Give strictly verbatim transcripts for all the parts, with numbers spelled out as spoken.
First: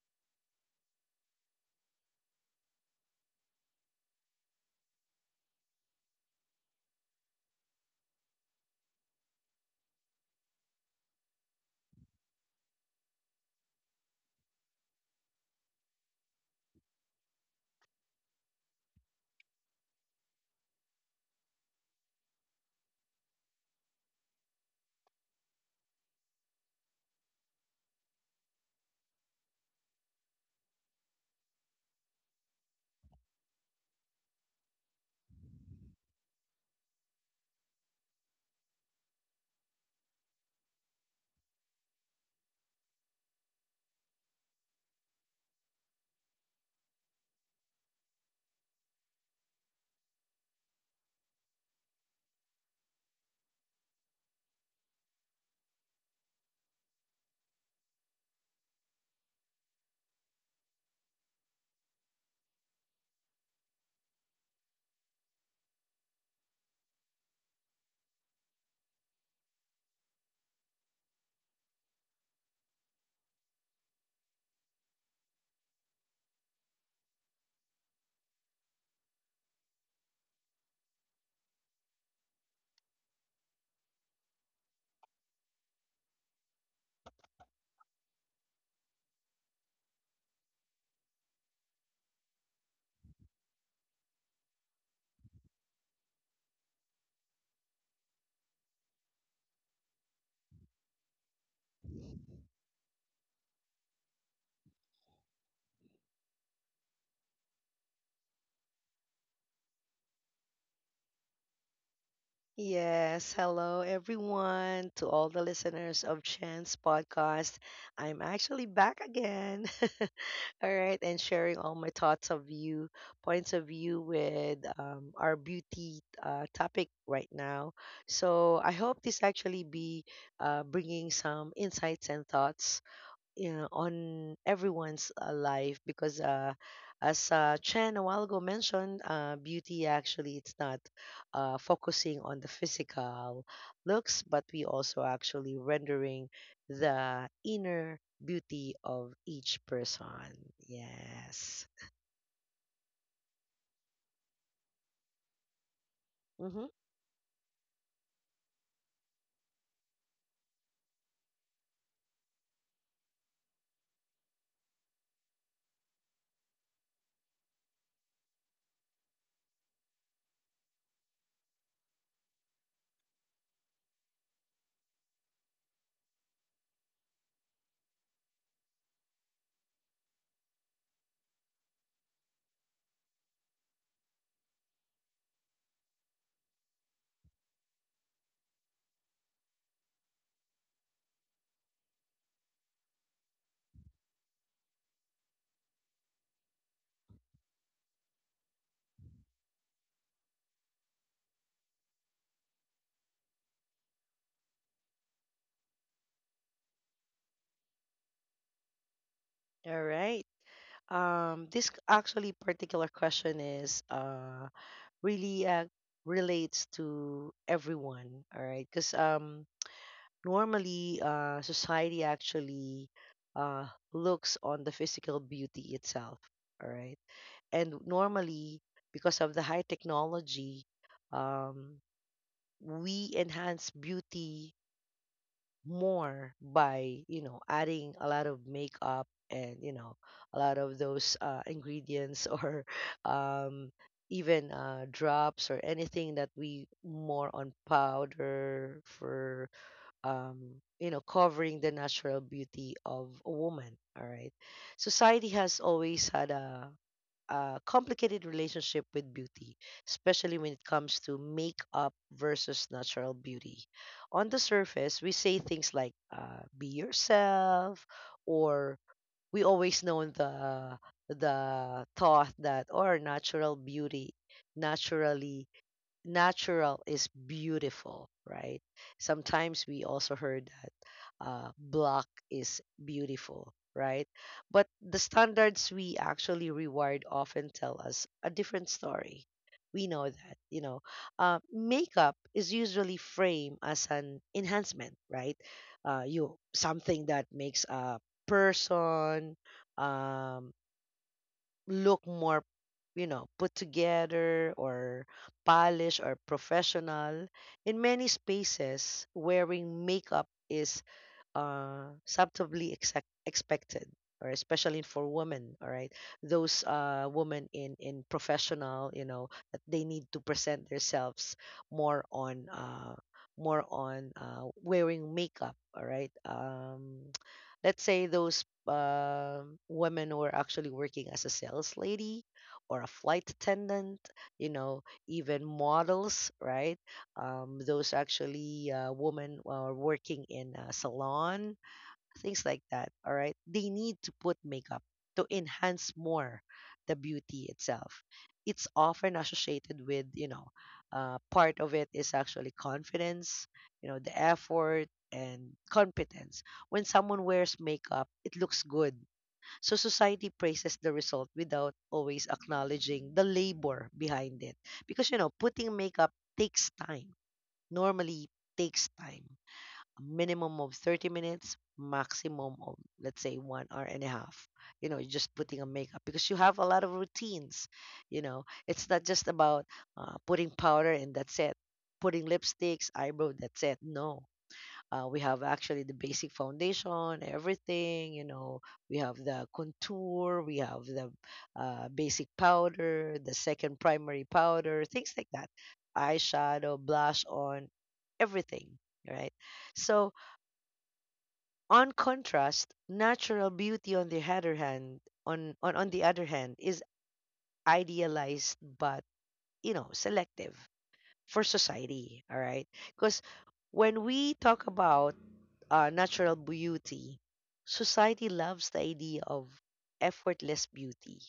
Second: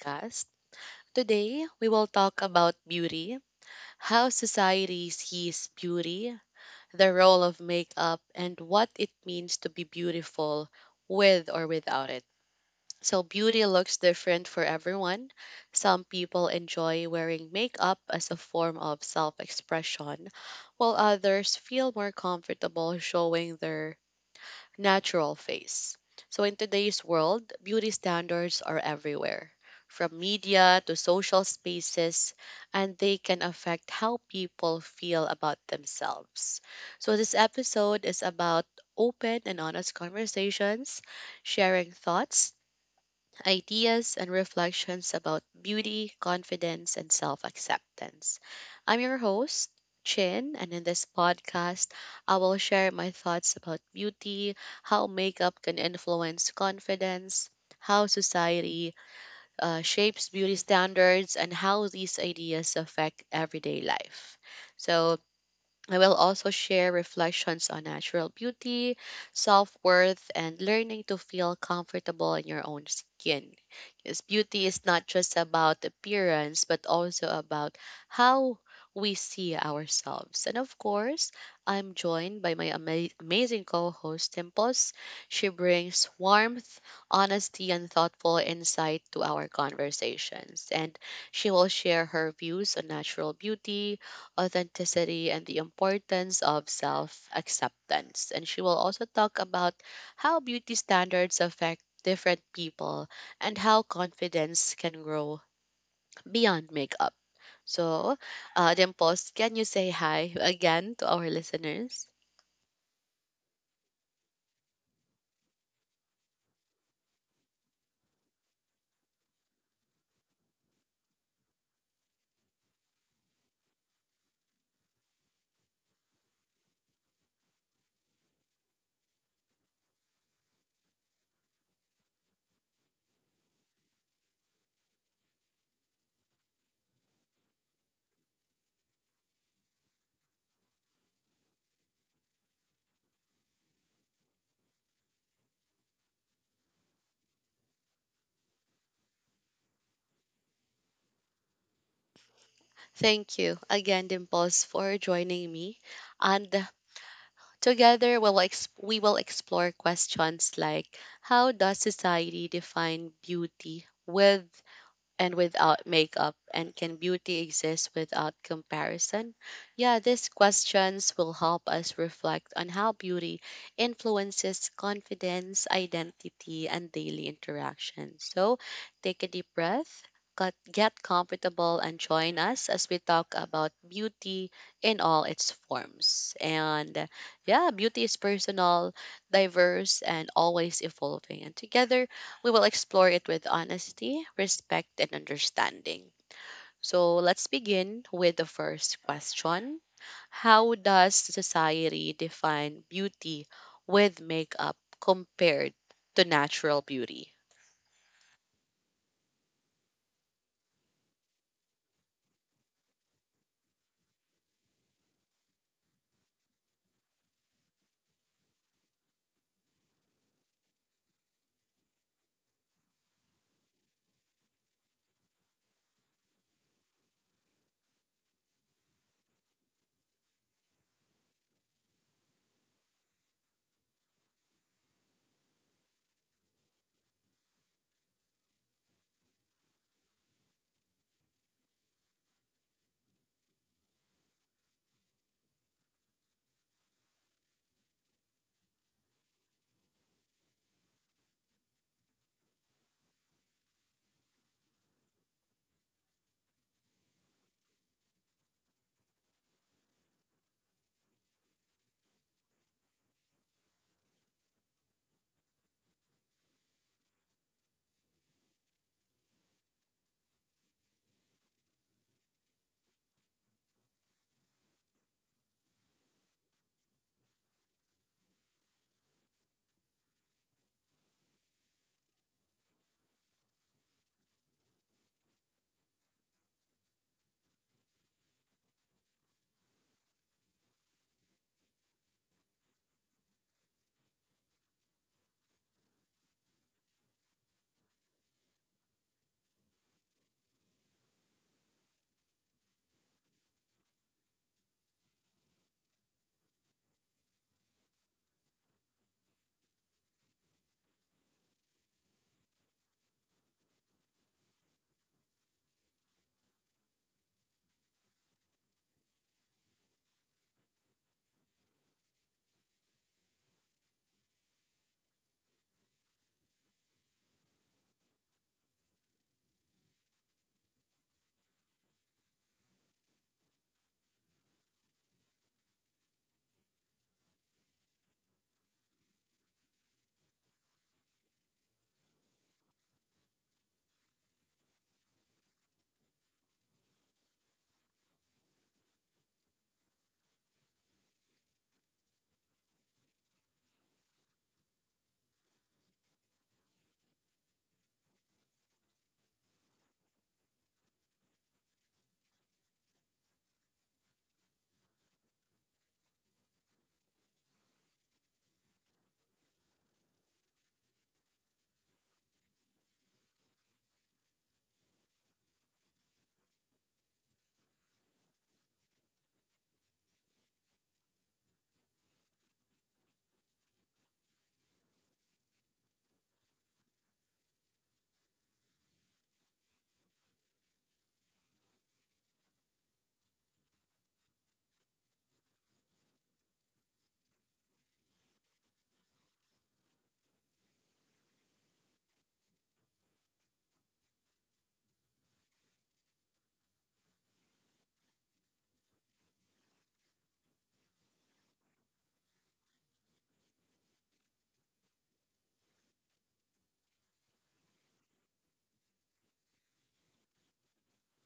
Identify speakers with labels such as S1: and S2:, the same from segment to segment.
S1: podcast. Today, we will talk about beauty, how society sees beauty, the role of makeup, and what it means to be beautiful with or without it. So, beauty looks different for everyone. Some people enjoy wearing makeup as a form of self expression, while others feel more comfortable showing their natural face. So in today's world, beauty standards are everywhere, from media to social spaces, and they can affect how people feel about themselves. So this episode is about open and honest conversations, sharing thoughts ideas and reflections about beauty, confidence, and self acceptance. I'm your host, Chin, and in this podcast, I will share my thoughts about beauty, how makeup can influence confidence, how society uh, shapes beauty standards, and how these ideas affect everyday life. So, I will also share reflections on natural beauty, self worth, and learning to feel comfortable in your own skin. Because beauty is not just about appearance, but also about how we see ourselves. And of course, I'm joined by my ama- amazing co host, Timpos. She brings warmth, honesty, and thoughtful insight to our conversations. And she will share her views on natural beauty authenticity and the importance of self acceptance. And she will also talk about how beauty standards affect different people and how confidence can grow beyond makeup. So, uh, Dimples, can you say hi again to our listeners?
S2: Yes, hello everyone to all the listeners of Chance Podcast. I'm actually back again. all right, and sharing all my thoughts of view, points of view with um, our beauty uh, topic right now. So I hope this actually be uh, bringing some insights and thoughts, you know, on everyone's uh, life, because uh, as uh, Chen a while ago mentioned, uh, beauty actually it's not uh, focusing on the physical looks, but we also actually rendering the inner beauty of each person. Yes.
S1: Thank you again, Dimples, for joining me.
S2: Mm-hmm.
S1: And together, we'll ex- we will explore questions like how does society define beauty with and without makeup? And can beauty exist without comparison? Yeah, these questions will help us reflect on how beauty influences confidence, identity, and daily interaction. So take a deep breath. Cut, get comfortable and join us as we talk about beauty in all its forms. And yeah, beauty is personal, diverse, and always evolving. And together, we will explore it with honesty, respect, and understanding. So let's begin with the first question. How does society define beauty with makeup compared to natural beauty?
S2: All right. Um, this c- actually particular question is uh, really uh, relates to everyone. All right, because um, normally uh, society actually uh, looks on the physical beauty itself, all right, and normally because of the high technology, um, we enhance beauty more by, you know, adding a lot of makeup and, you know, a lot of those uh, ingredients, or um, even uh, drops, or anything that we more on powder for, um, you know, covering the natural beauty of a woman. All right. Society has always had a, a complicated relationship with beauty, especially when it comes to makeup versus natural beauty. On the surface, we say things like, uh, be yourself, or we always know the the thought that, or natural beauty, naturally natural is beautiful, right? Sometimes we also heard that uh, black is beautiful, right? But the standards we actually reward often tell us a different story. We know that, you know, uh, makeup is usually framed as an enhancement, right? Uh, you, something that makes a person um, look more, you know, put together or polished or professional. In many spaces wearing makeup is uh, subtly exact expected, or especially for women, all right, those uh, women in in professional, you know, that they need to present themselves more on uh, more on uh, wearing makeup, all right. Um, let's say those um women who are actually working as a sales lady or a flight attendant, you know, even models, right? Um, those actually uh, women are working in a salon, things like that. All right, they need to put makeup to enhance more the beauty itself. It's often associated with, you know, uh, part of it is actually confidence, you know, the effort and competence. When someone wears makeup, it looks good. So society praises the result without always acknowledging the labor behind it, because, you know, putting makeup takes time normally takes time, a minimum of thirty minutes, maximum of let's say one hour and a half. You know, just putting a makeup because you have a lot of routines. You know, it's not just about uh, putting powder and that's it, putting lipsticks, eyebrow, that's it. No, uh, we have actually the basic foundation, everything. You know, we have the contour, we have the uh, basic powder, the second primary powder, things like that. Eyeshadow, blush on, everything, right? So, on contrast, natural beauty, on the other hand, on, on, on the other hand, is idealized but, you know, selective for society, all right? Because when we talk about uh, natural beauty, society loves the idea of effortless beauty.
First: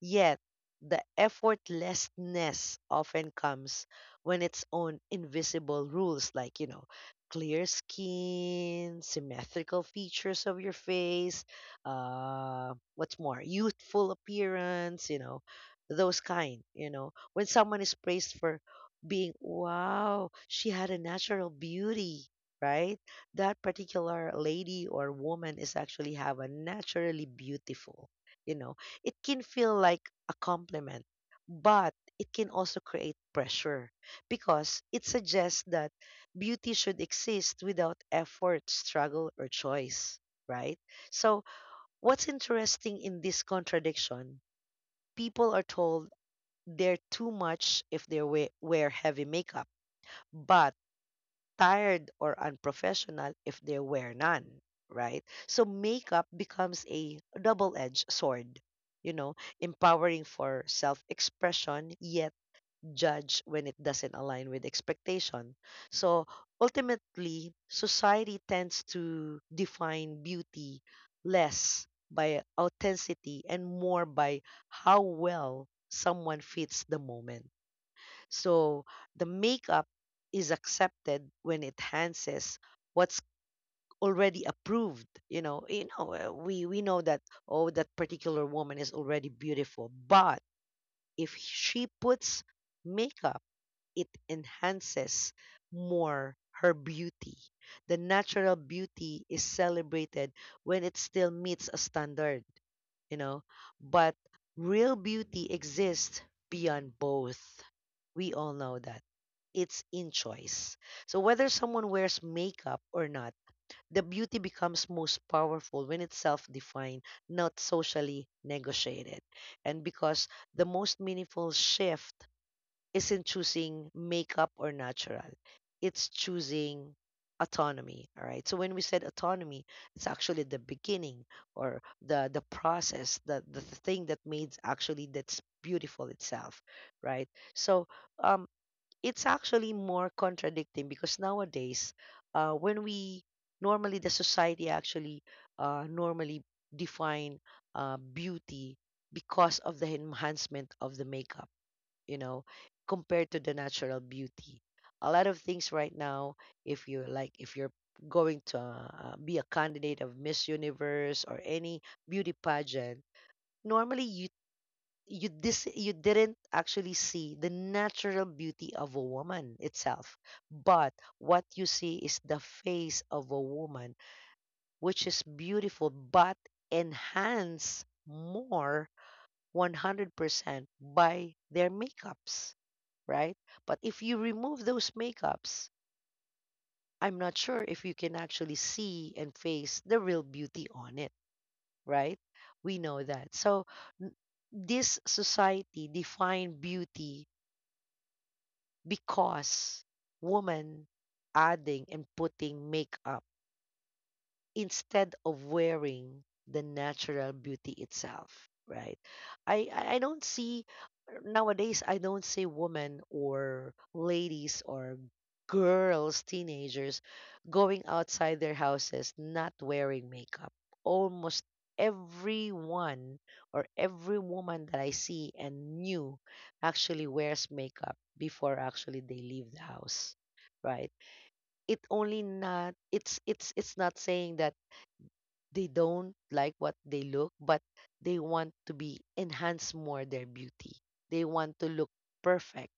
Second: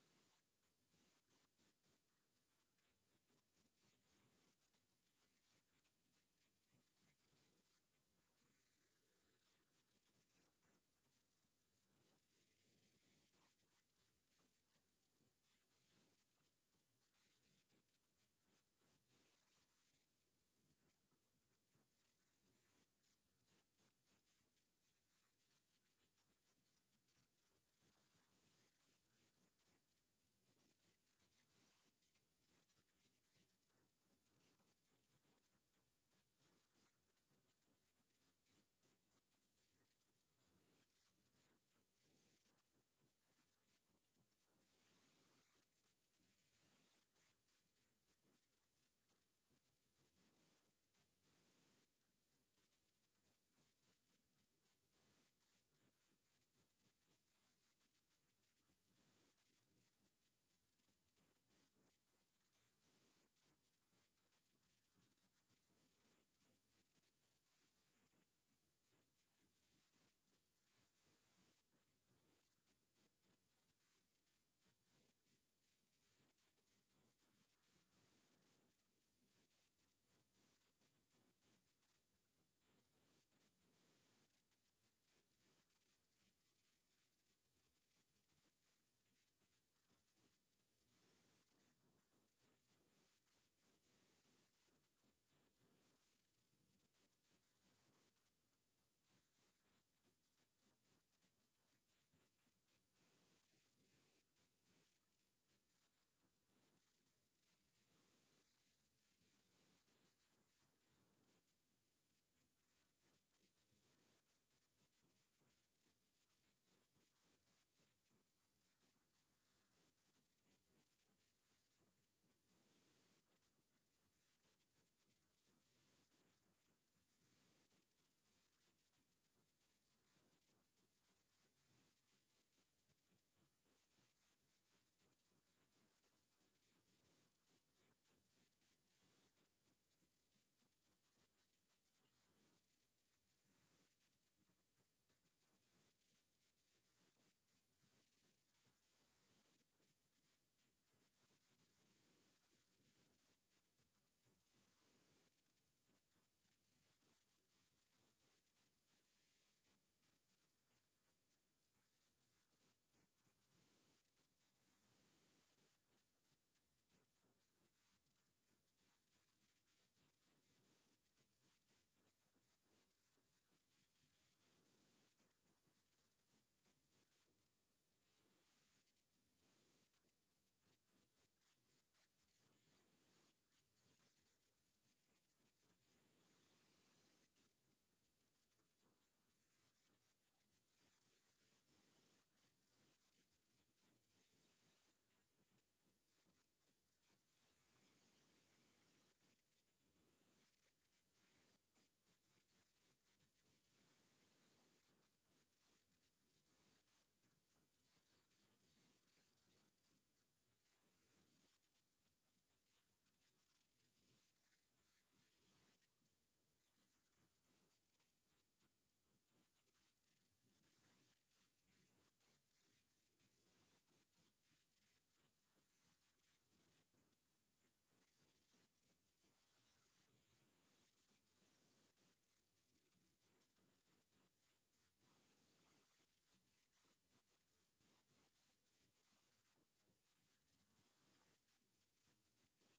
S2: Yet the effortlessness often comes when its own invisible rules, like, you know, clear skin, symmetrical features of your face, uh, what's more, youthful appearance, you know, those kind, you know. When someone is praised for being, wow, she had a natural beauty, right? That particular lady or woman is actually have a naturally beautiful, you know, it can feel like a compliment, but it can also create pressure because it suggests that beauty should exist without effort, struggle, or choice, right? So, what's interesting in this contradiction? People are told they're too much if they wear wear heavy makeup, but tired or unprofessional if there were none, right? So makeup becomes a double-edged sword, you know, empowering for self-expression, yet judge when it doesn't align with expectation. So ultimately, society tends to define beauty less by authenticity and more by how well someone fits the moment. So the makeup is accepted when it enhances what's already approved. You know, you know, uh, we we know that, oh, that particular woman is already beautiful, but if she puts makeup, it enhances more her beauty. The natural beauty is celebrated when it still meets a standard, you know. But real beauty exists beyond both. We all know that. It's in choice. So whether someone wears makeup or not, the beauty becomes most powerful when it's self-defined, not socially negotiated. And because the most meaningful shift isn't choosing makeup or natural. It's choosing autonomy. All right. So when we said autonomy, it's actually the beginning, or the the process, the the thing that made actually that's beautiful itself. Right. So um it's actually more contradicting because nowadays, uh when we normally the society actually uh normally define uh beauty because of the enhancement of the makeup, you know, compared to the natural beauty. A lot of things right now, if you like, if you're going to uh, be a candidate of Miss Universe or any beauty pageant, normally you you dis- you didn't actually see the natural beauty of a woman itself, but what you see is the face of a woman, which is beautiful but enhanced more one hundred percent by their makeups, right? But if you remove those makeups, I'm not sure if you can actually see and face the real beauty on it, right? We know that. So n- this society defined beauty because woman adding and putting makeup instead of wearing the natural beauty itself, right? i i I don't see, nowadays, i don't see women or ladies or girls, teenagers, going outside their houses not wearing makeup. Almost everyone, or every woman that i see and knew, actually wears makeup before actually they leave the house, right? It only not, it's it's it's not saying that they don't like what they look, but they want to be enhance more their beauty. They want to look perfect,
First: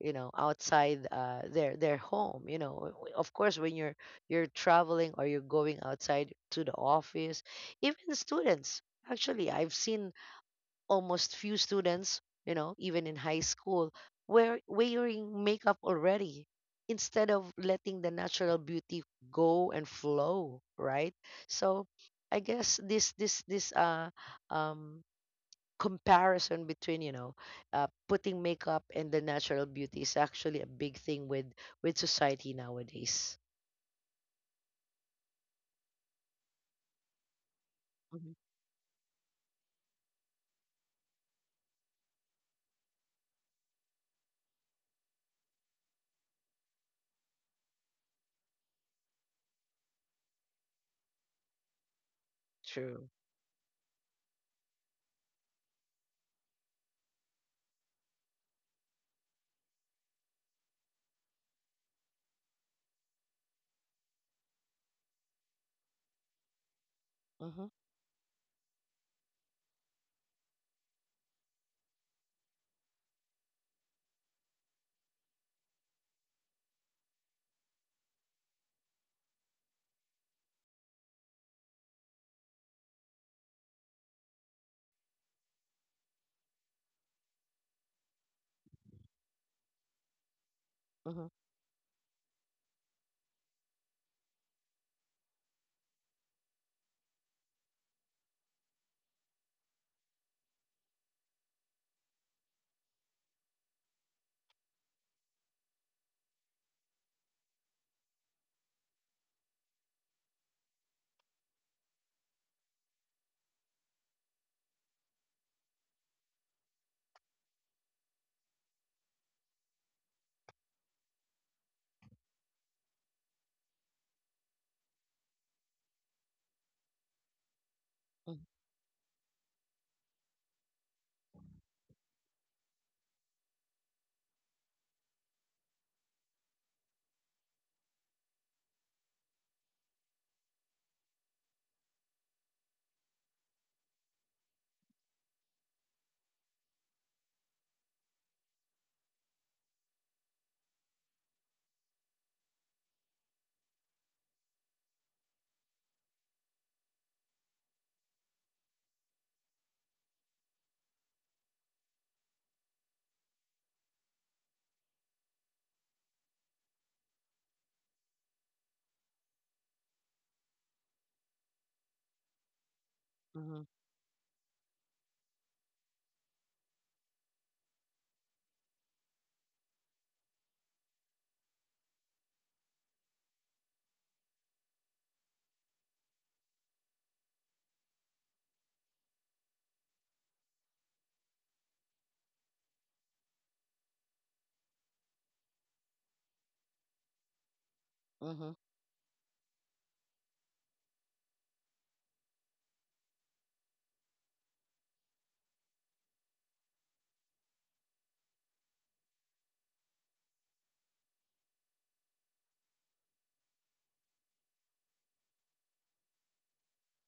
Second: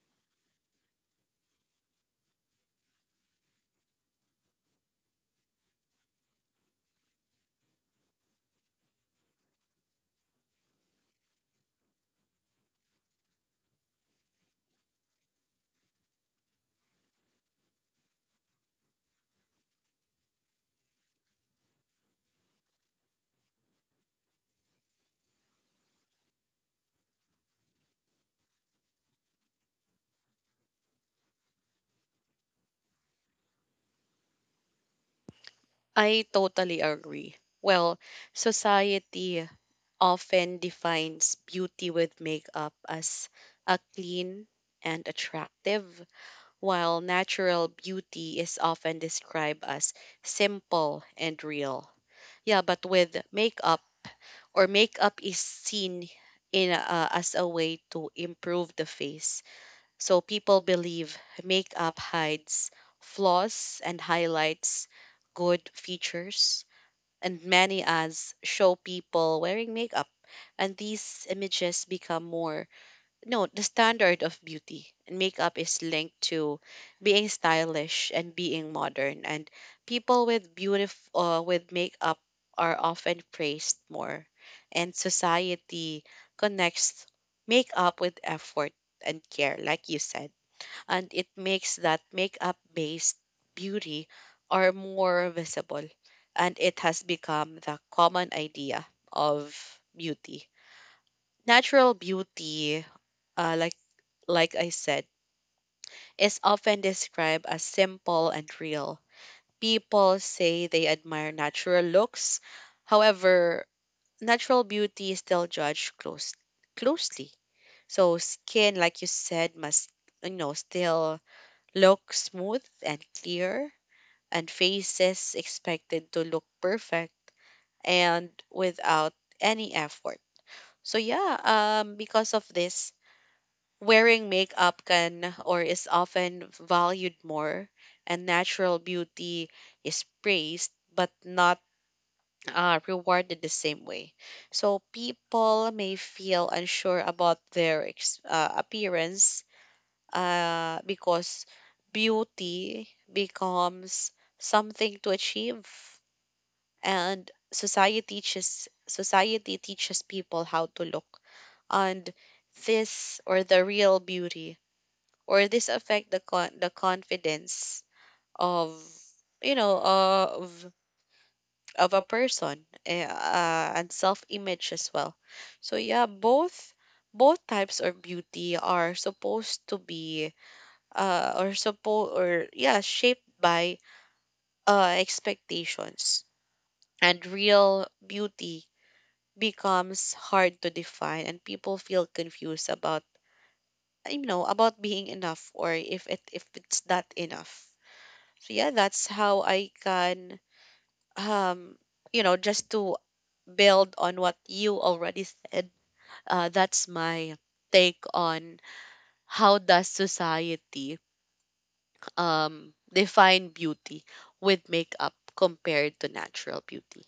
S2: you know, outside uh, their their home. You know, W- w- of course, when you're you're traveling, or you're going outside to the office, even students. Actually, I've seen almost few students, you know, even in high school, were wearing makeup already instead of letting the natural beauty go and flow, right? So I guess this this this uh um comparison between, you know, uh, putting makeup and the natural beauty is actually a big thing with with society nowadays.
S1: I totally agree. Well,
S2: Hmm
S1: society often defines beauty with makeup as a clean and attractive, while natural beauty is often described as simple and real. Yeah, but
S2: True.
S1: with makeup or makeup is seen in uh, as a way to improve the face. So people believe makeup hides flaws and highlights good features, and
S2: Mm-hmm.
S1: many ads show people wearing makeup, and these images become more, no, the standard of beauty. And makeup is linked to being stylish and being modern, and people with beautiful uh, with makeup are often praised more, and society connects makeup with effort and care, like you said, and
S2: Mm-hmm.
S1: it makes that makeup based beauty are more visible, and it has become the common idea of beauty. Natural beauty, uh, like like I said, is often described as simple and real. People say they admire natural looks. However, natural beauty is still judged close, closely. So skin, like you said, must you know still look smooth and clear, and faces expected to look perfect and
S2: Mm-hmm.
S1: without any effort. So yeah, um, because of this, wearing makeup can or is often valued more, and natural beauty is praised but not uh, rewarded the same way. So people may feel unsure about their ex- uh, appearance, uh, because beauty becomes something to achieve, and society teaches society teaches people how to look, and this or the real beauty or this affect the con- the confidence of, you know, of of a person eh,
S2: Mm-hmm.
S1: uh, and self image as well. So yeah, both both types of beauty are supposed to be, uh or suppo or yeah, shaped by uh expectations, and real beauty becomes hard to define and people feel confused about, you know, about being enough or if it if it's not enough.
S2: Mm-hmm.
S1: So yeah, that's how I can, um you know, just to build on what you already said. Uh, that's my take on how does society um define beauty with makeup compared to natural beauty.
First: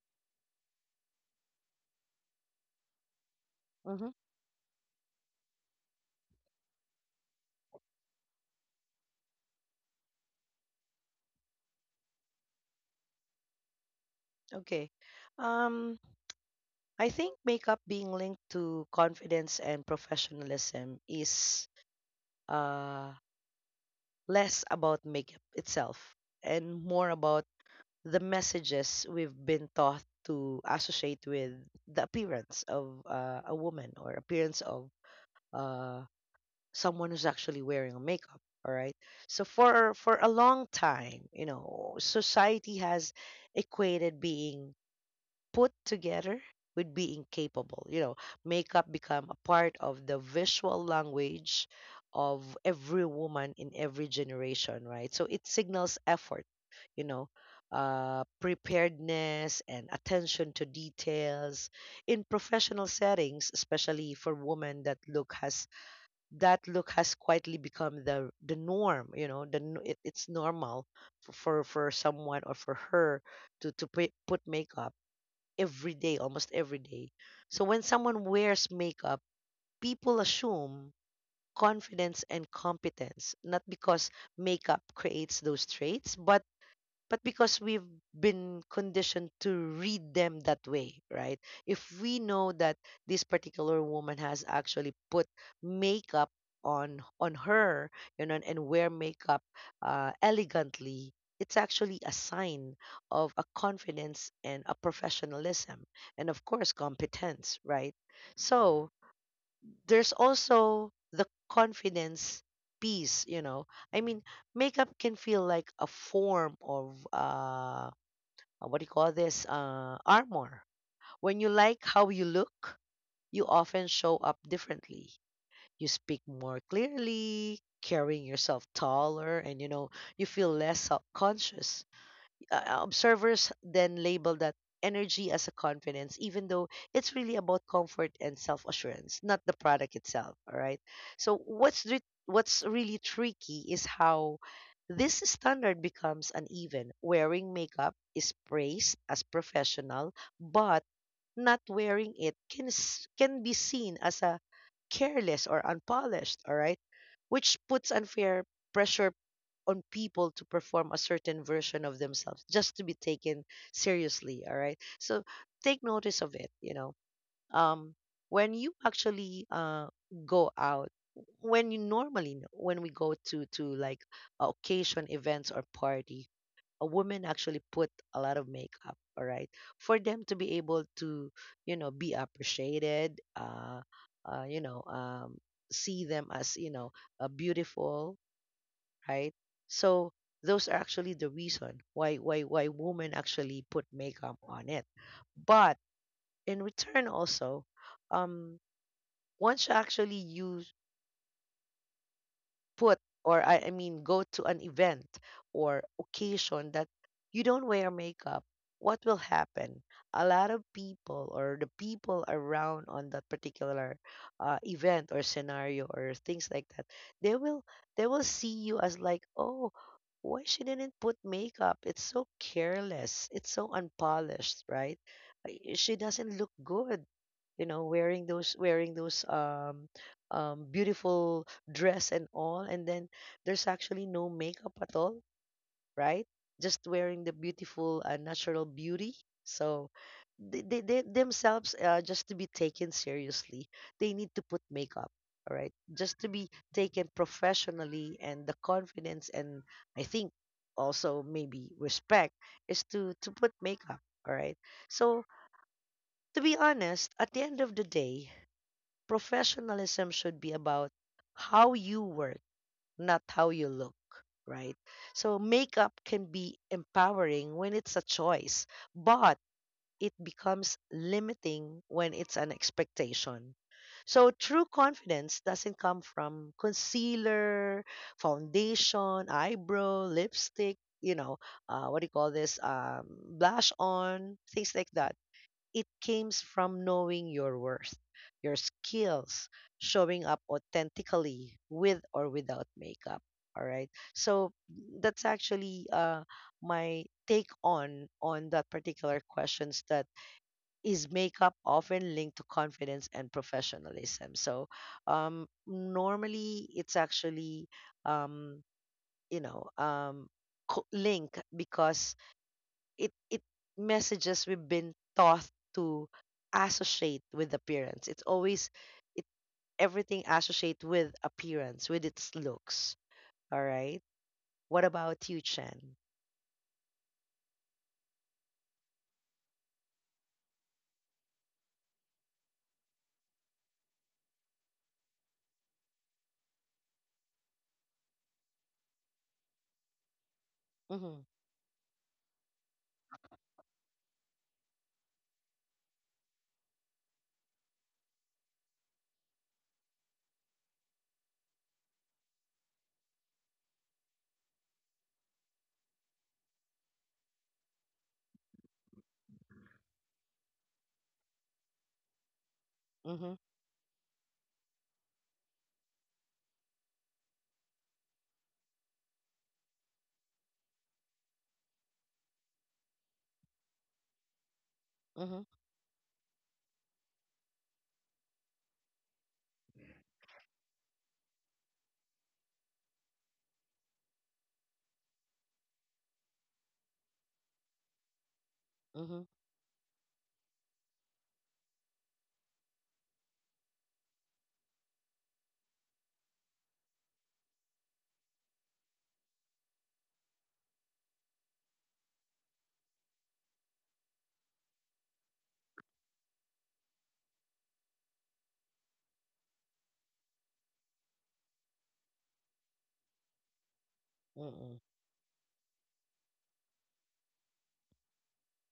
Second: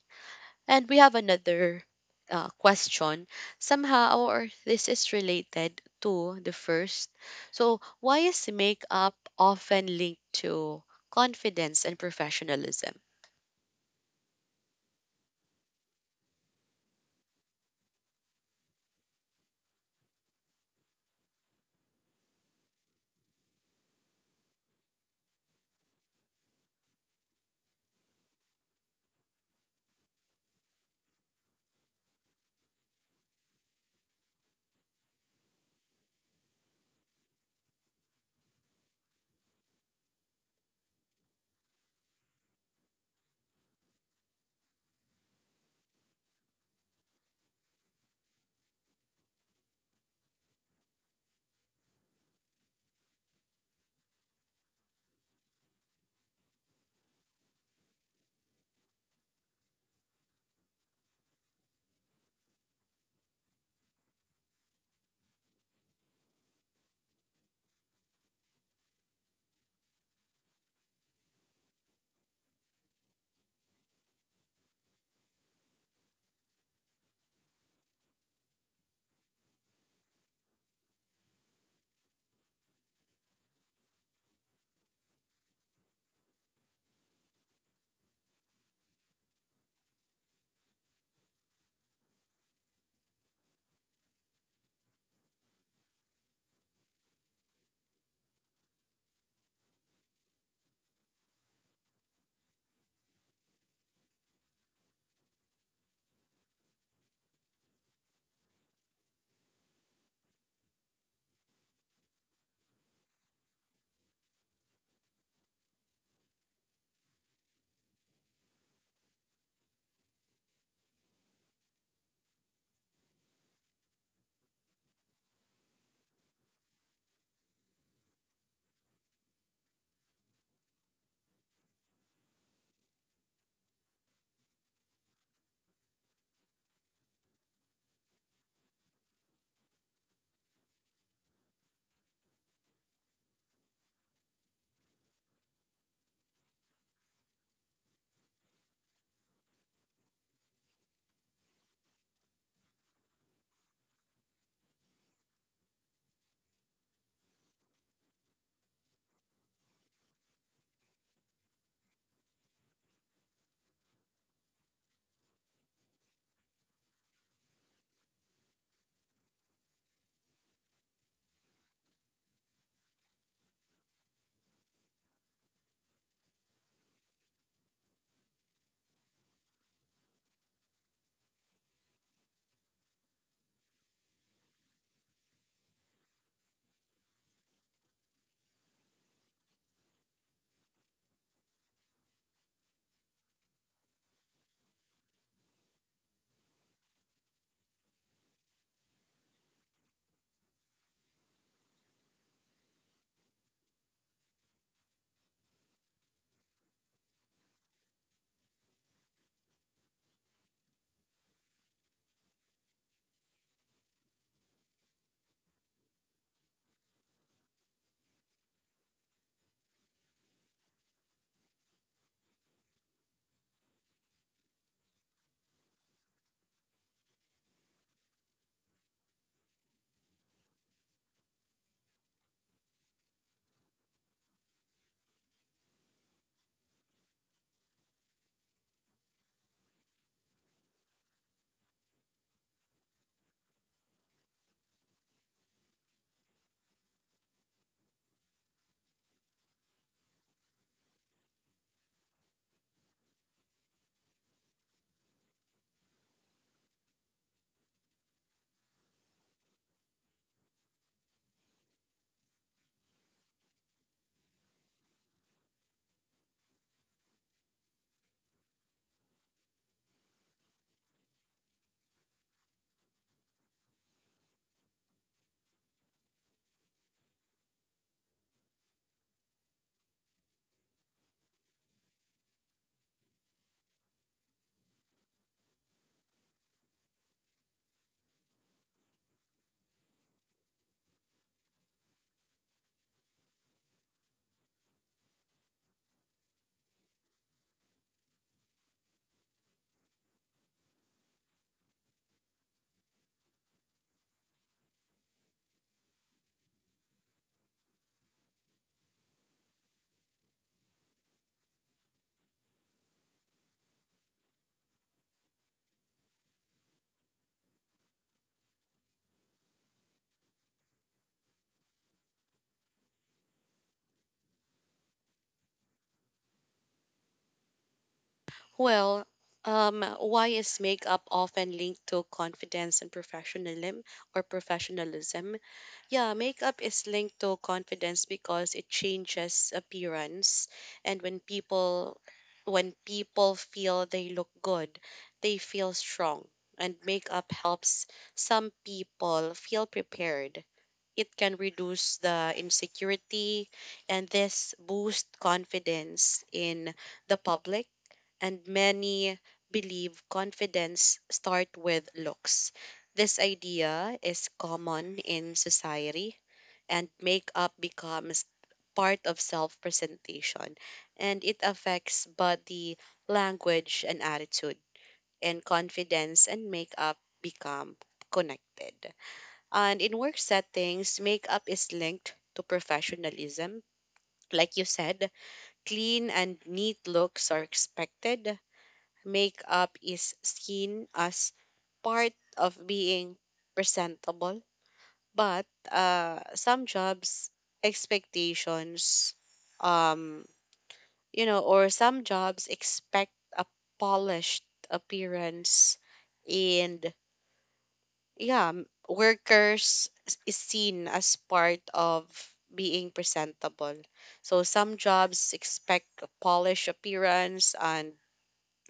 S1: And we have another uh, question
S2: Mm-hmm.
S1: somehow or this is related to the first. So why is makeup often linked to confidence and professionalism?
S2: Okay. Um, I think makeup being linked to confidence and professionalism is uh, less about makeup itself and more about the messages we've been taught to associate with the appearance of uh, a woman, or appearance of uh, someone who's actually wearing makeup. All right. So for for a long time, you know, society has equated being put together with being capable. You know, makeup become a part of the visual language of every woman in every generation, right? So it signals effort, you know, uh, preparedness and attention to details in professional settings, especially for women. That look has that look has quietly become the the norm. You know, the n- it, it's normal for, for for someone or for her to to pre- put makeup every day, almost every day. So when someone wears makeup, people assume confidence and competence, not because makeup creates those traits, but but because we've been conditioned to read them that way, right? If we know that this particular woman has actually put makeup on on her, you know, and wear makeup uh, elegantly, it's actually a sign of a confidence and a professionalism, and of course competence, right? Mm-hmm. So there's also the confidence piece, you know, I mean, makeup can feel like a form of uh uh, what do you call this, uh armor. When you like how you look, you often show up differently, you speak more clearly, carrying yourself taller, and, you know, you feel less self-conscious. Uh, observers then label that energy as a confidence, even though it's really about comfort and self assurance, not the product itself. All right. So what's re- what's really tricky is how this standard becomes uneven. Wearing makeup is praised as professional, but not wearing it can s- can be seen as a careless or unpolished, all right? Which puts unfair pressure on people to perform a certain version of themselves just to be taken seriously, all right? So take notice of it, you know. Um when you actually uh go out when you normally when we go to to like occasion events or party, a woman actually put a lot of makeup, all right, for them to be able to, you know, be appreciated, uh, uh you know um see them as, you know, uh, beautiful, right? So those are actually the reason why why why women actually put makeup on it. But in return also, um once you actually you put, or I, I mean, go to an event or occasion that you don't wear makeup, what will happen? A lot of people or the people around on that particular uh, event or scenario or things like that, they will they will see you as like, oh, why she didn't put makeup? It's so careless. It's so unpolished, right? Uh, She doesn't look good, you know, wearing those wearing those um um beautiful dress and all, and then there's actually no makeup at all, right? Just wearing the beautiful uh, natural beauty. So they, they, they themselves, uh, just to be taken seriously, they need to put makeup, all right, just to be taken professionally, and the confidence and I think also maybe respect is to to put makeup, all right? So to be honest, at the end of the day, professionalism should be about how you work, not how you look, right? So makeup can be empowering when it's a choice, but it becomes limiting when it's an expectation. So true confidence doesn't come from concealer, foundation, eyebrow, lipstick, you know, uh, what do you call this? Um, blush on, things like that. It comes from knowing your worth, your skills, showing up authentically with or without makeup. All right. So that's actually uh, my take on on that particular questions: that is makeup often linked to confidence and professionalism. So um, normally it's actually um, you know um, co- link, because it it messages we've been taught to associate with appearance. It's always it everything associate with appearance, with its looks. All right. What about you, Chen?
S1: Well, um, why is makeup often linked to confidence and professionalism or professionalism? Yeah, makeup is linked to confidence because it changes appearance, and when
S2: Mm-hmm.
S1: people when people feel they look good, they feel strong, and makeup helps some people feel prepared. It can reduce the insecurity, and this boosts confidence in the public, and many believe confidence start with looks. This
S2: Mm-hmm.
S1: idea is common in society, and makeup becomes part of self-presentation, and it affects body language and attitude,
S2: Mm-hmm.
S1: and confidence and makeup become connected. And in work settings, makeup is linked to professionalism. Like you said, clean and neat looks are expected.
S2: Mm-hmm.
S1: Makeup is seen as part of being presentable, but uh, some jobs expectations, um, you know, or some jobs expect a polished appearance, and yeah, m- workers s- is seen as part of being presentable. So
S2: Mm-hmm.
S1: some jobs expect a polished appearance, and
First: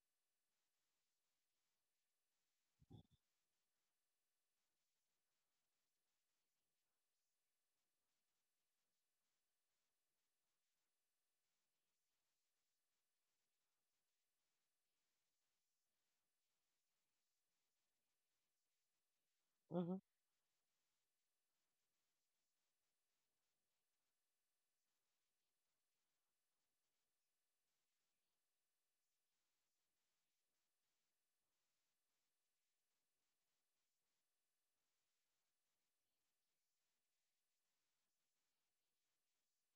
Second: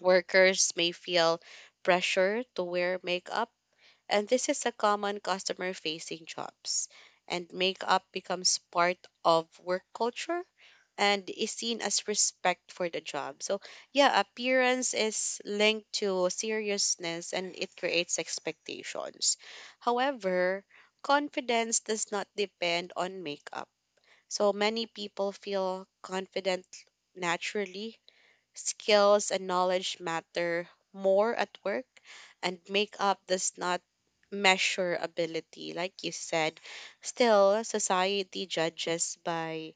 S1: workers may feel pressure to wear makeup, and this is a common customer facing jobs. And makeup becomes part of work culture and is seen as respect for the job. So, yeah, appearance is linked to seriousness and it creates expectations.
S2: Mm-hmm.
S1: However, confidence does not depend on makeup. So, many people feel confident naturally. Skills and knowledge matter more at work, and makeup does not measure ability, like you said. Still, society judges by,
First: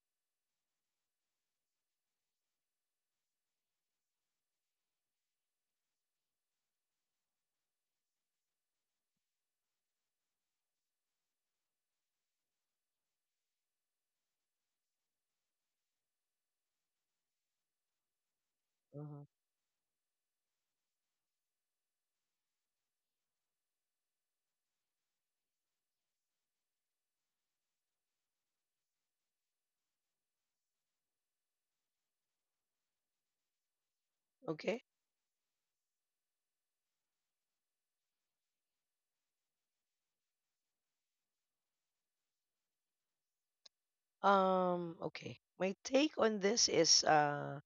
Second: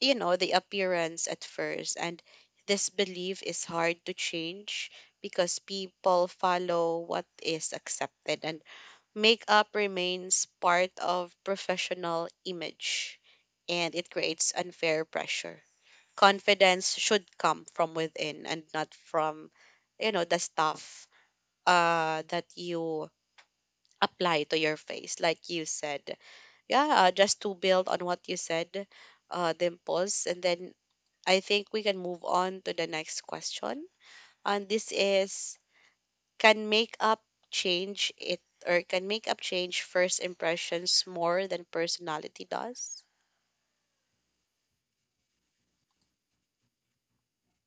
S1: you know, the appearance at first, and this belief is hard to change because people follow what is accepted, and makeup remains part of professional image, and it creates unfair pressure. Confidence should come from within and not
S2: Mm-hmm.
S1: from, you know, the stuff uh, that you apply to your face, like you said. Yeah, uh, just to build on what you said, uh, Dimples. And then I think we can move on to the next question. And
S2: Okay.
S1: this is, can makeup change it or can makeup change first impressions more than personality does?
S2: Um, okay. My take on this is uh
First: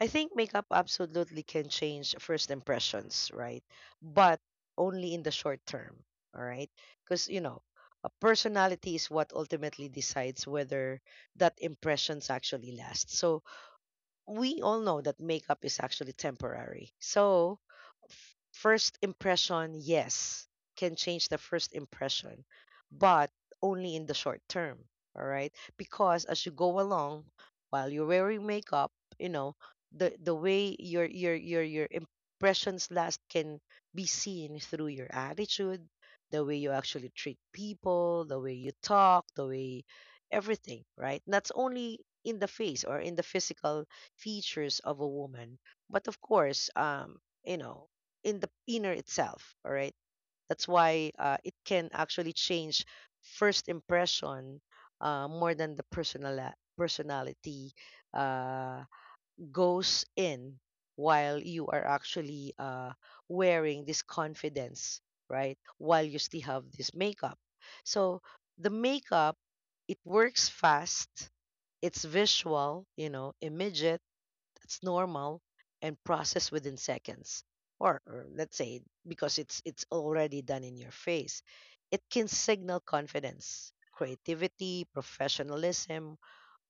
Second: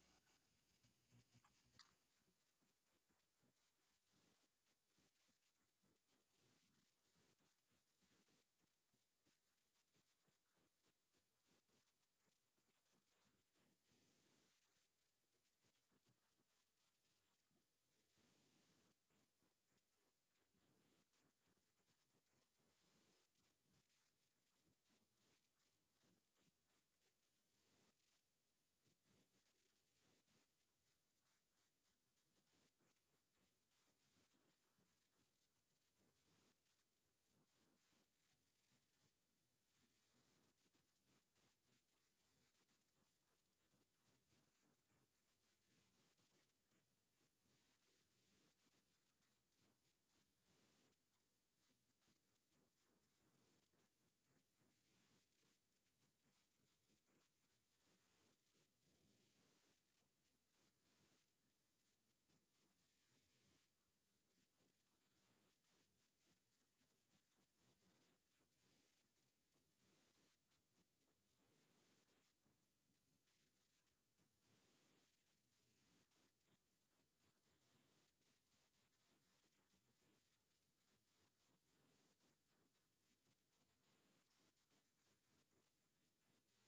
S2: I think makeup absolutely can change first impressions, right? But only in the short term, all right? Because, you know, a personality is what ultimately decides whether that impressions actually last. So we all know that makeup is actually temporary. So f- first impression, yes, can change the first impression, but only in the short term. All right. Because as you go along, while you're wearing makeup, you know, the, the way your your your your impressions last can be seen through your attitude, the way you actually treat people, the way you talk, the way everything, right? Not only in the face or in the physical features of a woman, but of course, um, you know, in the inner itself, all right. That's why uh, it can actually change first impression, uh, more than the personal personality uh, goes in while you are actually uh, wearing this confidence, right, while you still have this makeup. So the makeup, it works fast, it's visual, you know, image, it's normal and processed within seconds, or, or let's say, because it's it's already done in your face, it can signal confidence, creativity, professionalism,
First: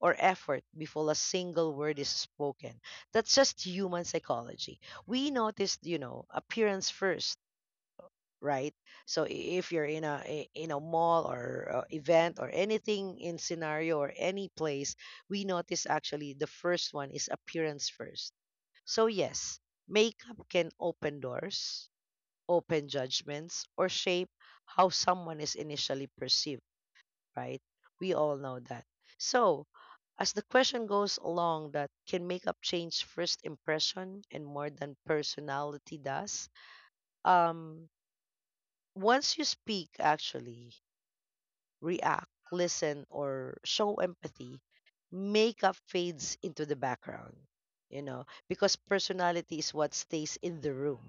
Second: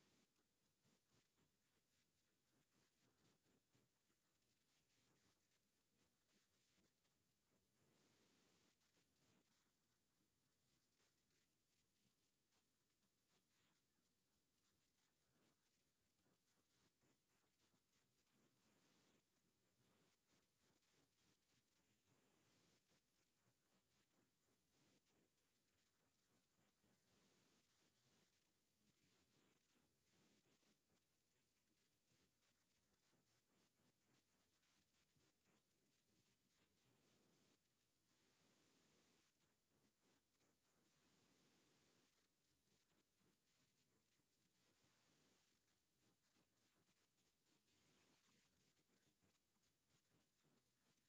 S2: or effort before a single word is spoken. That's just human psychology. We notice, you know, appearance first, right? So i- if you're in a i- in a mall or uh, event or anything, in scenario or any place, we notice actually the first one is appearance first. So, yes, makeup can open doors, open judgments, or shape how someone is initially perceived, right? We all know that. So, as the question goes along, that can makeup change first impression and more than personality does? Um, once you speak, actually, react, listen, or show empathy, makeup fades into the background, you know, because personality is what stays in the room,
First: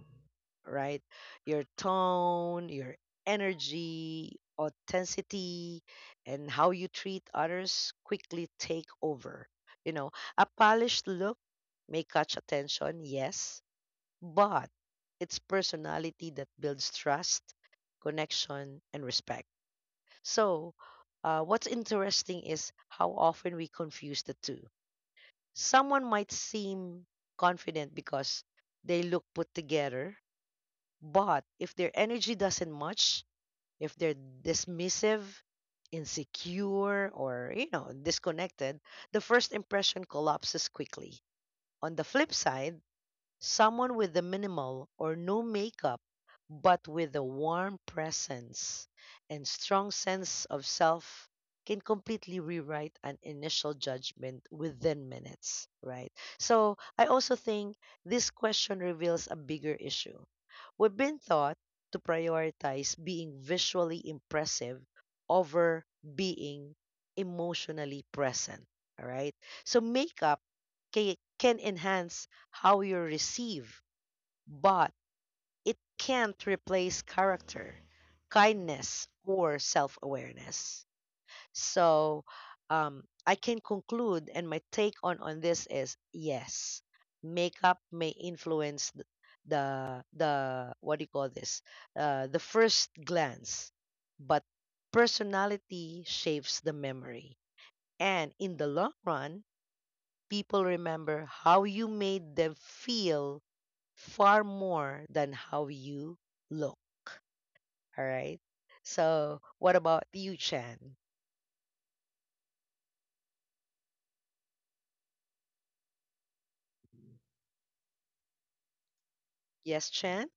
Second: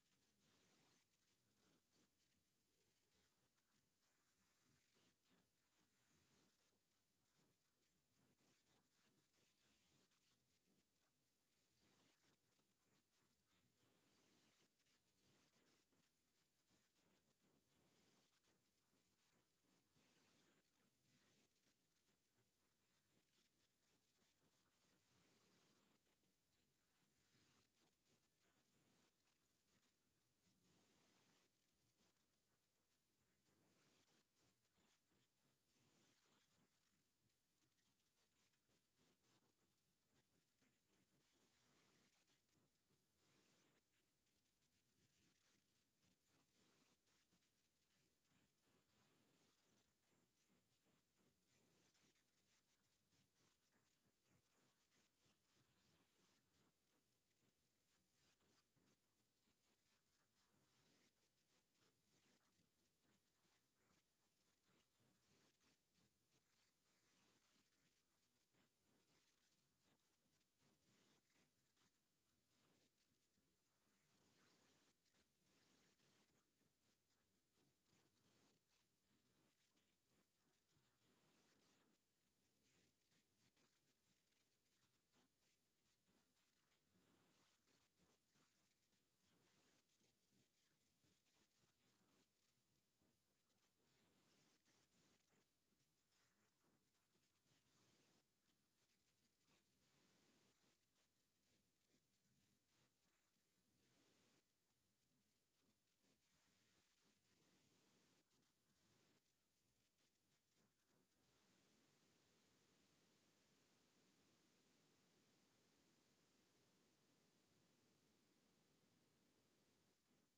S2: right? Your tone, your energy, authenticity, and how you treat others quickly take over. You know, a polished look may catch attention, yes, but it's personality that builds trust, connection, and respect. So, uh, what's interesting is how often we confuse the two. Someone might seem confident because they look put together, but if their energy doesn't match, if they're dismissive, insecure, or, you know, disconnected, the first impression collapses quickly. On the flip side, someone with the minimal or no makeup, but with a warm presence and strong sense of self, can completely rewrite an initial judgment within minutes, right? So I also think this question reveals a bigger issue. We've been taught to prioritize being visually impressive over being emotionally present, all right? So makeup ca- can enhance how you receive, but it can't replace character, kindness, or self awareness. So um, I can conclude, and my take on, on this is yes, makeup may influence th- the the what do you call this, uh, the first glance, but personality shapes the memory, and in the long run, people remember how you made them feel far more than how you look. All right. So, what about you, Chen? Yes, Chen?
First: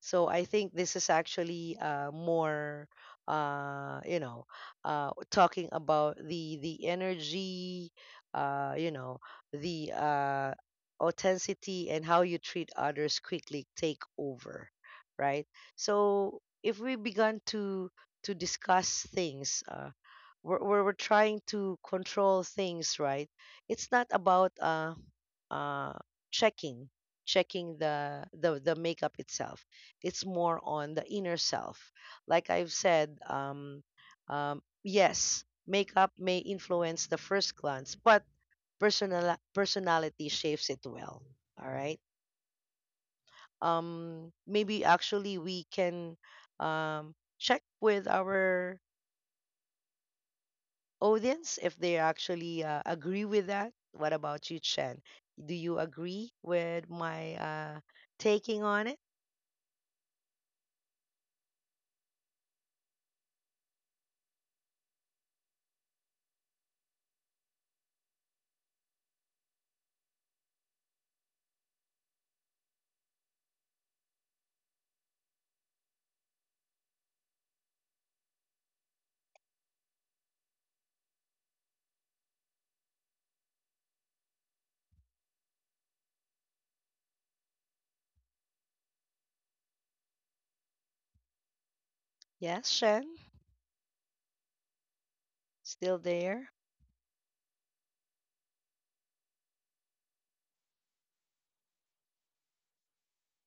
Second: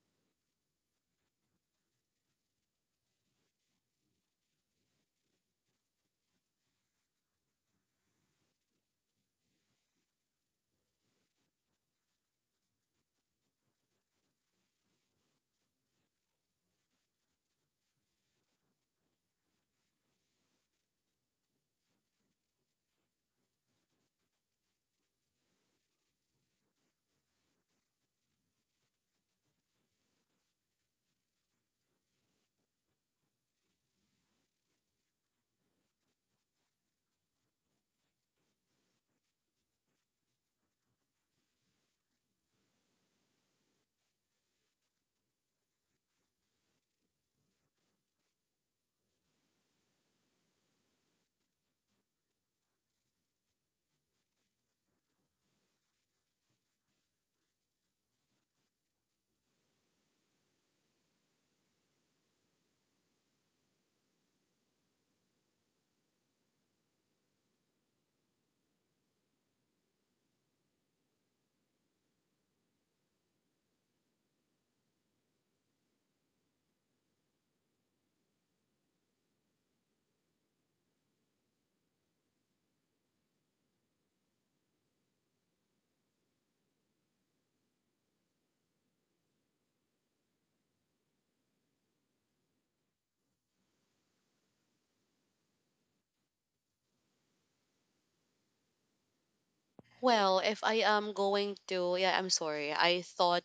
S2: So I think this is actually uh, more, uh, you know, uh, talking about the the energy, uh, you know, the uh, authenticity and how you treat others quickly take over, right? So if we begun to to discuss things, uh, we're, we're we're trying to control things, right? It's not about uh, uh, checking checking the the the makeup itself, it's more on the inner self. Like I've said, um, um, yes, makeup may influence the first glance, but personal personality shapes it well. All right. Um, maybe actually we can um, check with our audience if they actually uh, agree with that. What about you, Chen? Do you agree with my uh, taking on it? Yes, Shen. Still there?
S1: Well, if I am going to, yeah, I'm sorry. I thought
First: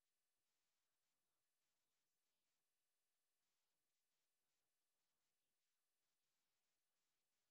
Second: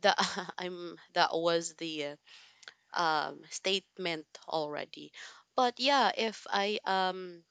S1: that I'm that was the um statement already. But yeah, if I um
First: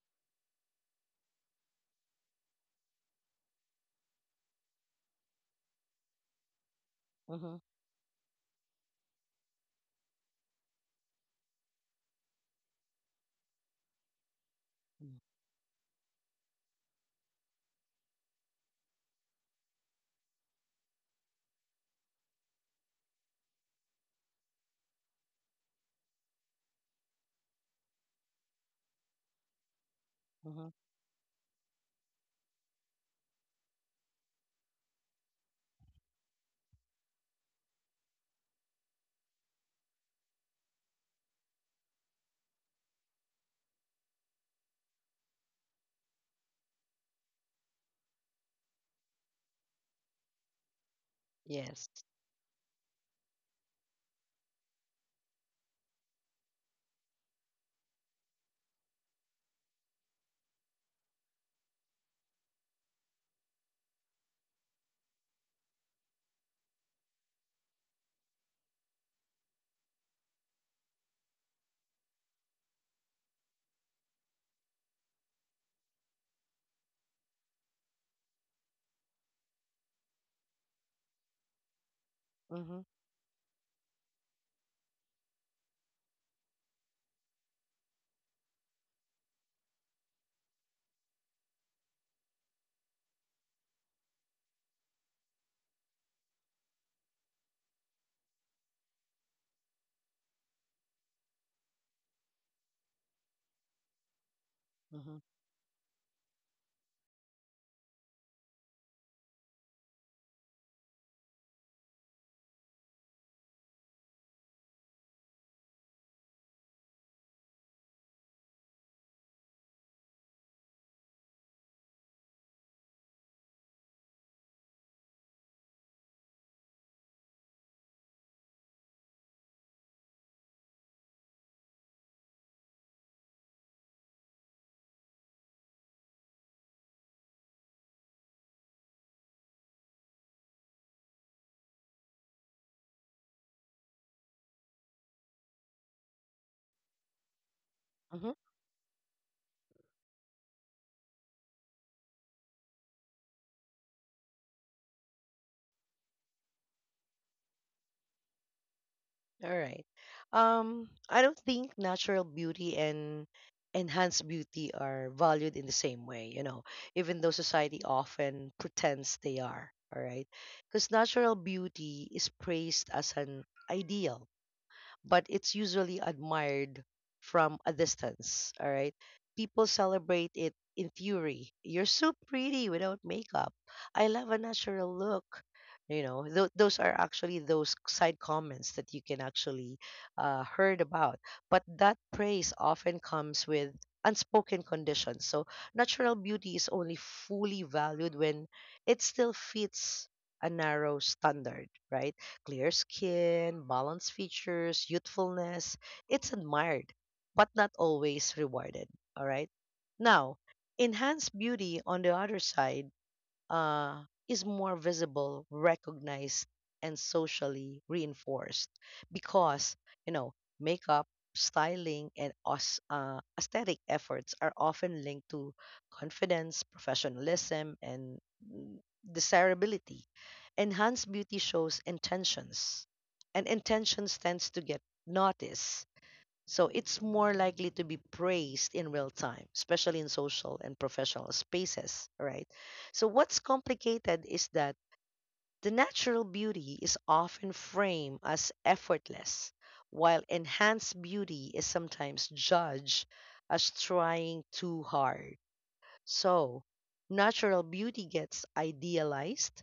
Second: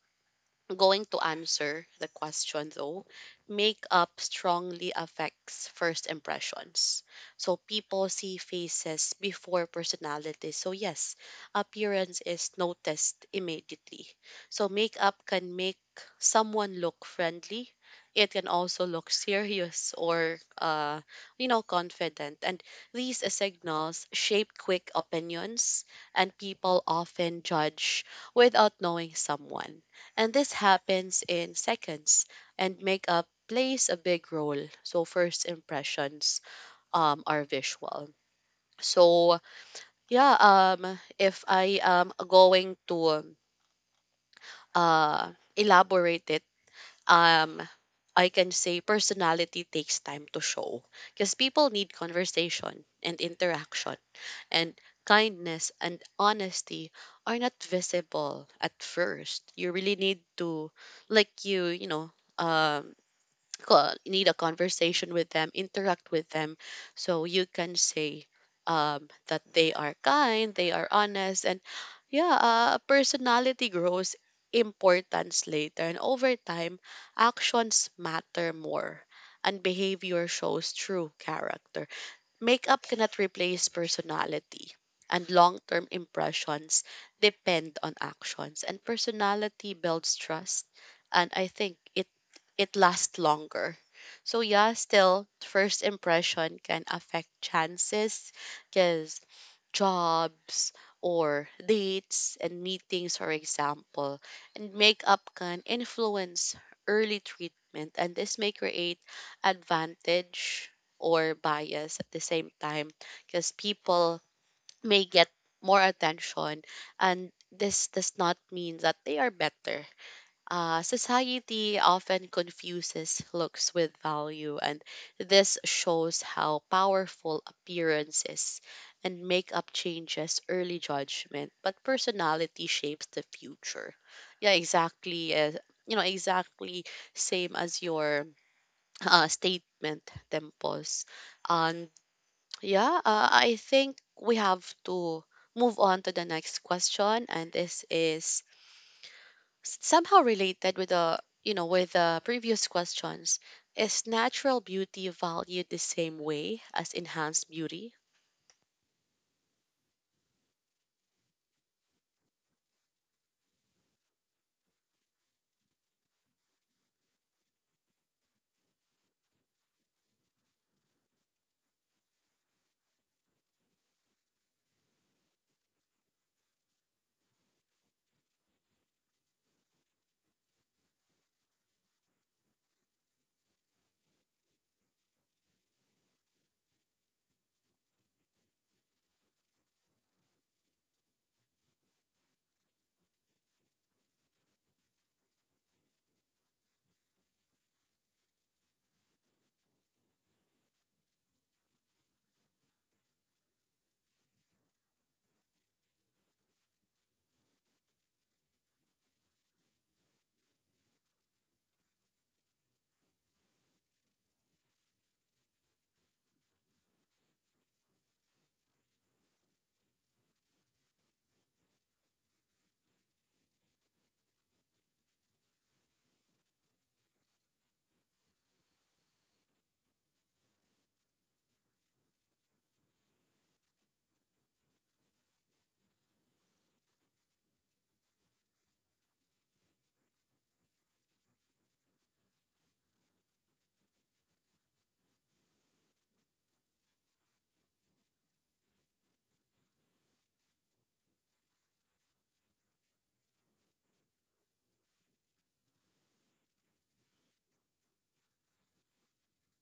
S1: going to answer the question though, makeup strongly affects first impressions.
S2: Mm-hmm.
S1: So people see faces before personality. So yes, appearance is noticed immediately. So makeup can make someone look friendly. It can also look serious or uh you know, confident, and these signals shape quick opinions, and people often judge without knowing someone. And this
S2: Mm-hmm.
S1: happens in seconds, and makeup plays a big role. So first impressions um are visual. So yeah, um if I am going to uh elaborate it, um I can say personality takes time to show because people
S2: Yes.
S1: need conversation and interaction, and kindness and honesty are not visible at first. You really need to, like, you, you know, um co- need a conversation with them, interact with them, so you can say um, that they are kind, they are honest, and yeah, uh, personality grows importance later, and over time, actions matter more, and behavior shows true character.
S2: Mm-hmm.
S1: Makeup cannot replace personality, and long term impressions depend on actions, and personality builds trust. And I think it it lasts longer. So yeah, still first impression can affect chances because jobs or dates and meetings, for example, and
S2: Mm-hmm.
S1: makeup can influence early treatment, and this may create advantage or bias at the same time because people may get more attention, and this does not mean that they are better. Uh, society often confuses looks with value, and this shows how powerful appearances, and makeup changes early judgment, but personality shapes the future. Yeah, exactly. Uh, you know, exactly same as your uh, statement, Tempos. Um, yeah, uh, I think we have to move on to the next question, and this
S2: Mm-hmm.
S1: is s- somehow related with the, you know, with the previous questions. Is natural beauty valued the same way as enhanced beauty?
S2: All right. Um, I don't think natural beauty and enhanced beauty are valued in the same way, you know, even though society often pretends they are. All right. Because natural beauty is praised as an ideal, but it's usually admired from a distance. All right. People celebrate it in fury. You're so pretty without makeup. I love a natural look. You know, th- those are actually those side comments that you can actually uh, heard about. But that praise often comes with unspoken conditions. So natural beauty is only fully valued when it still fits a narrow standard, right? Clear skin, balanced features, youthfulness. It's admired, but not always rewarded. All right. Now, enhanced beauty, on the other side, uh, is more visible, recognized, and socially reinforced because, you know, makeup, styling, and aus- uh, aesthetic efforts are often linked to confidence, professionalism, and mm, desirability. Enhance beauty shows intentions, and intentions tends to get noticed, so it's more likely to be praised in real time, especially in social and professional spaces, right? So what's complicated is that the natural beauty is often framed as effortless, while enhanced beauty is sometimes judged as trying too hard. So natural beauty gets idealized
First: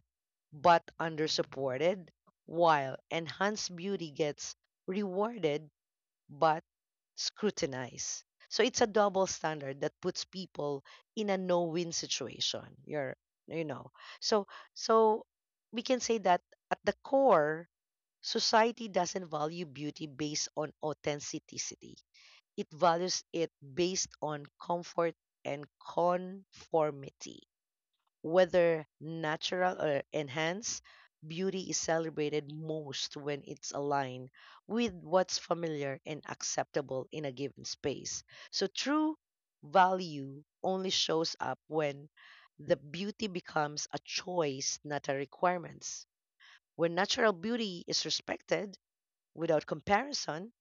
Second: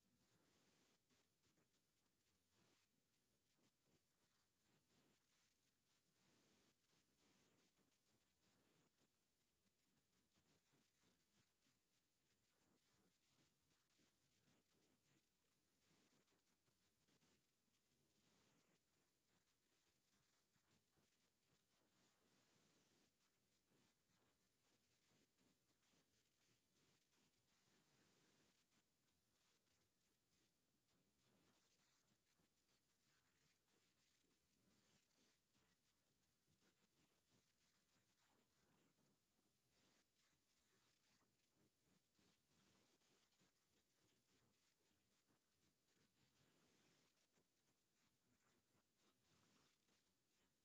S2: but undersupported, while enhanced beauty gets rewarded but scrutinized. So it's a double standard that puts people in a no-win situation. You're, you know, so so we can say that at the core, society doesn't value beauty based on authenticity. It values it based on comfort and conformity. Whether natural or enhanced, beauty is celebrated most when it's aligned with what's familiar and acceptable in a given space. So true value only shows up when the beauty becomes a choice, not a requirement. When natural beauty is respected without comparison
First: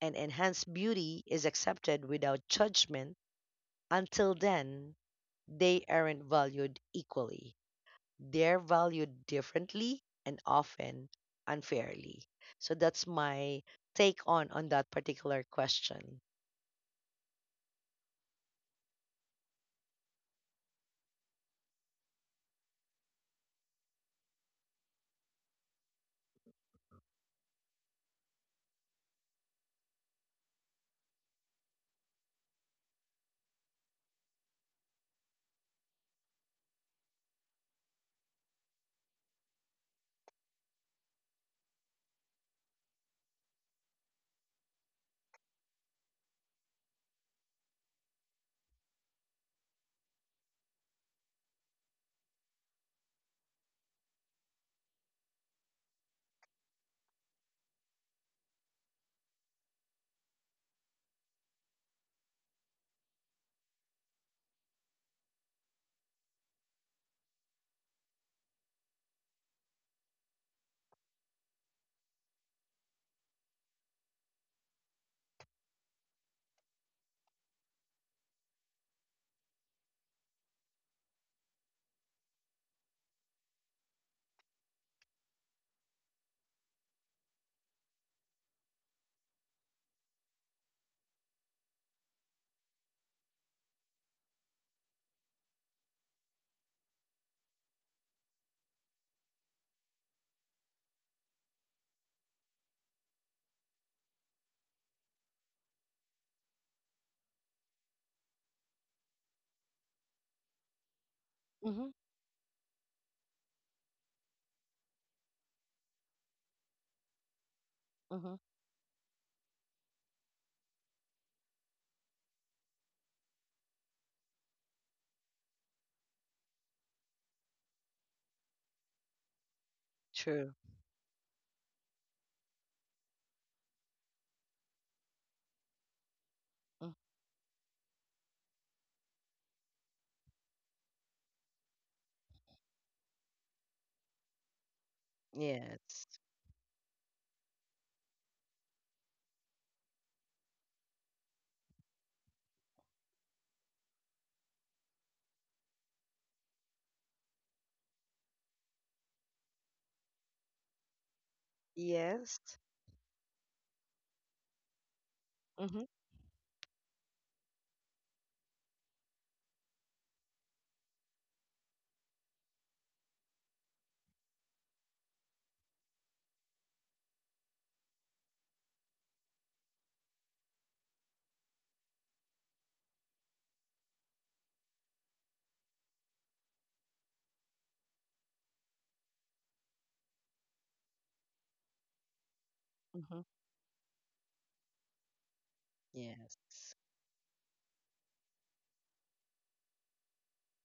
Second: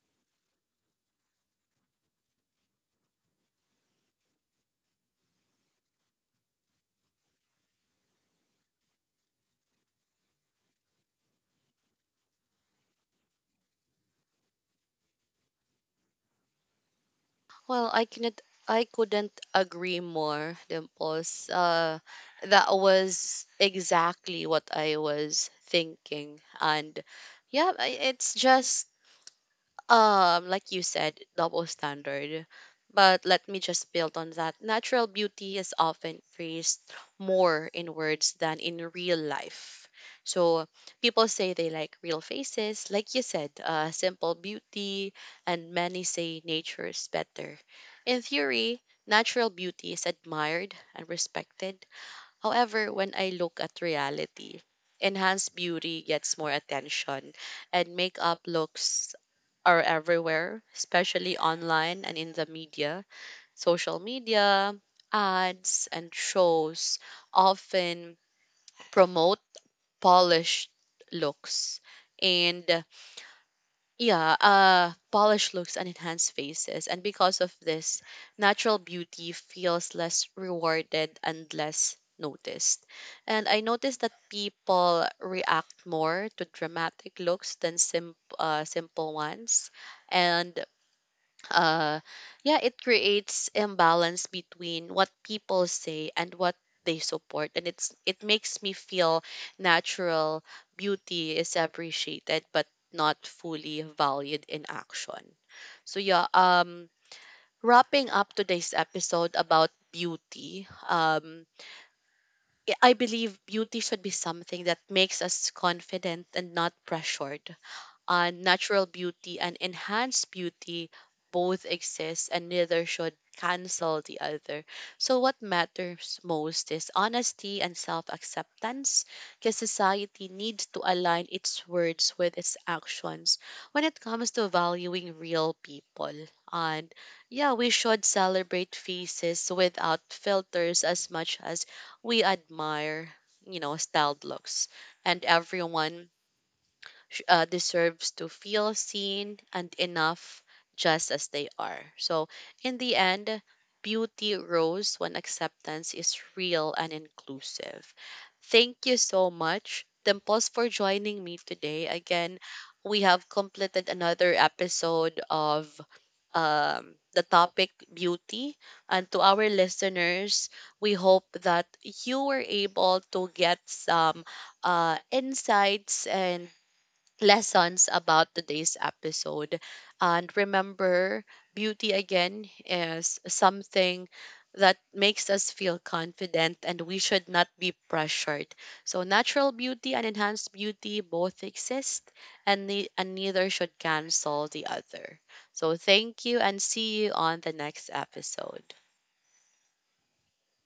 S2: and enhanced beauty is accepted without judgment, until then, they aren't valued equally, they're valued differently and often unfairly. So that's my take on on that particular question.
S1: Well, I couldn't I couldn't agree more, Dimples. Uh, that was exactly what I was thinking, and yeah, I- it's just, um, like you said, double standard. But let me just build on that. Natural beauty is often praised more in words than in real life. So people say they like real faces, like you said, uh, simple beauty, and many say nature is better. In theory, natural beauty is admired and respected. However, when I look at reality, enhanced beauty gets more attention, and makeup looks are everywhere, especially online and in the media. Social media, ads, and shows often promote polished looks and uh, yeah uh polished looks and enhanced faces, and because of this, natural beauty feels less rewarded and less noticed, and I noticed that people react more to dramatic looks than simp- uh, simple ones, and uh yeah, it creates imbalance between what people say and what they support, and it's it makes me feel natural beauty is appreciated but not fully valued in action. So yeah, um wrapping up today's episode about beauty, um
S2: Mhm.
S1: i I believe beauty should be something that makes us confident and not pressured. Uh,
S2: Mhm.
S1: natural beauty and enhanced beauty both exist, and neither should cancel the other. So what matters most is honesty and self-acceptance, because society
S2: True.
S1: needs to align its words with its actions when it comes to valuing real people.
S2: Mm.
S1: And yeah, we should celebrate faces without filters as much as we admire, you know, styled looks. And
S2: Yes.
S1: everyone sh- uh, deserves to feel seen and enough just as they are. So, in the end, beauty grows when acceptance is real and inclusive. Thank you so much, Dimples, for joining me today.
S2: Yes.
S1: Again, we have completed another episode of,
S2: Mhm.
S1: um, the topic beauty. And to our listeners, we hope that you were able to get some uh, insights and lessons about today's episode. And remember, beauty again is something that makes us feel confident, and we should not be pressured. So, natural beauty and enhanced beauty both exist, and, ne- and
S2: Mhm.
S1: neither should cancel the other. So, thank you and
S2: Yes.
S1: see you on the next episode.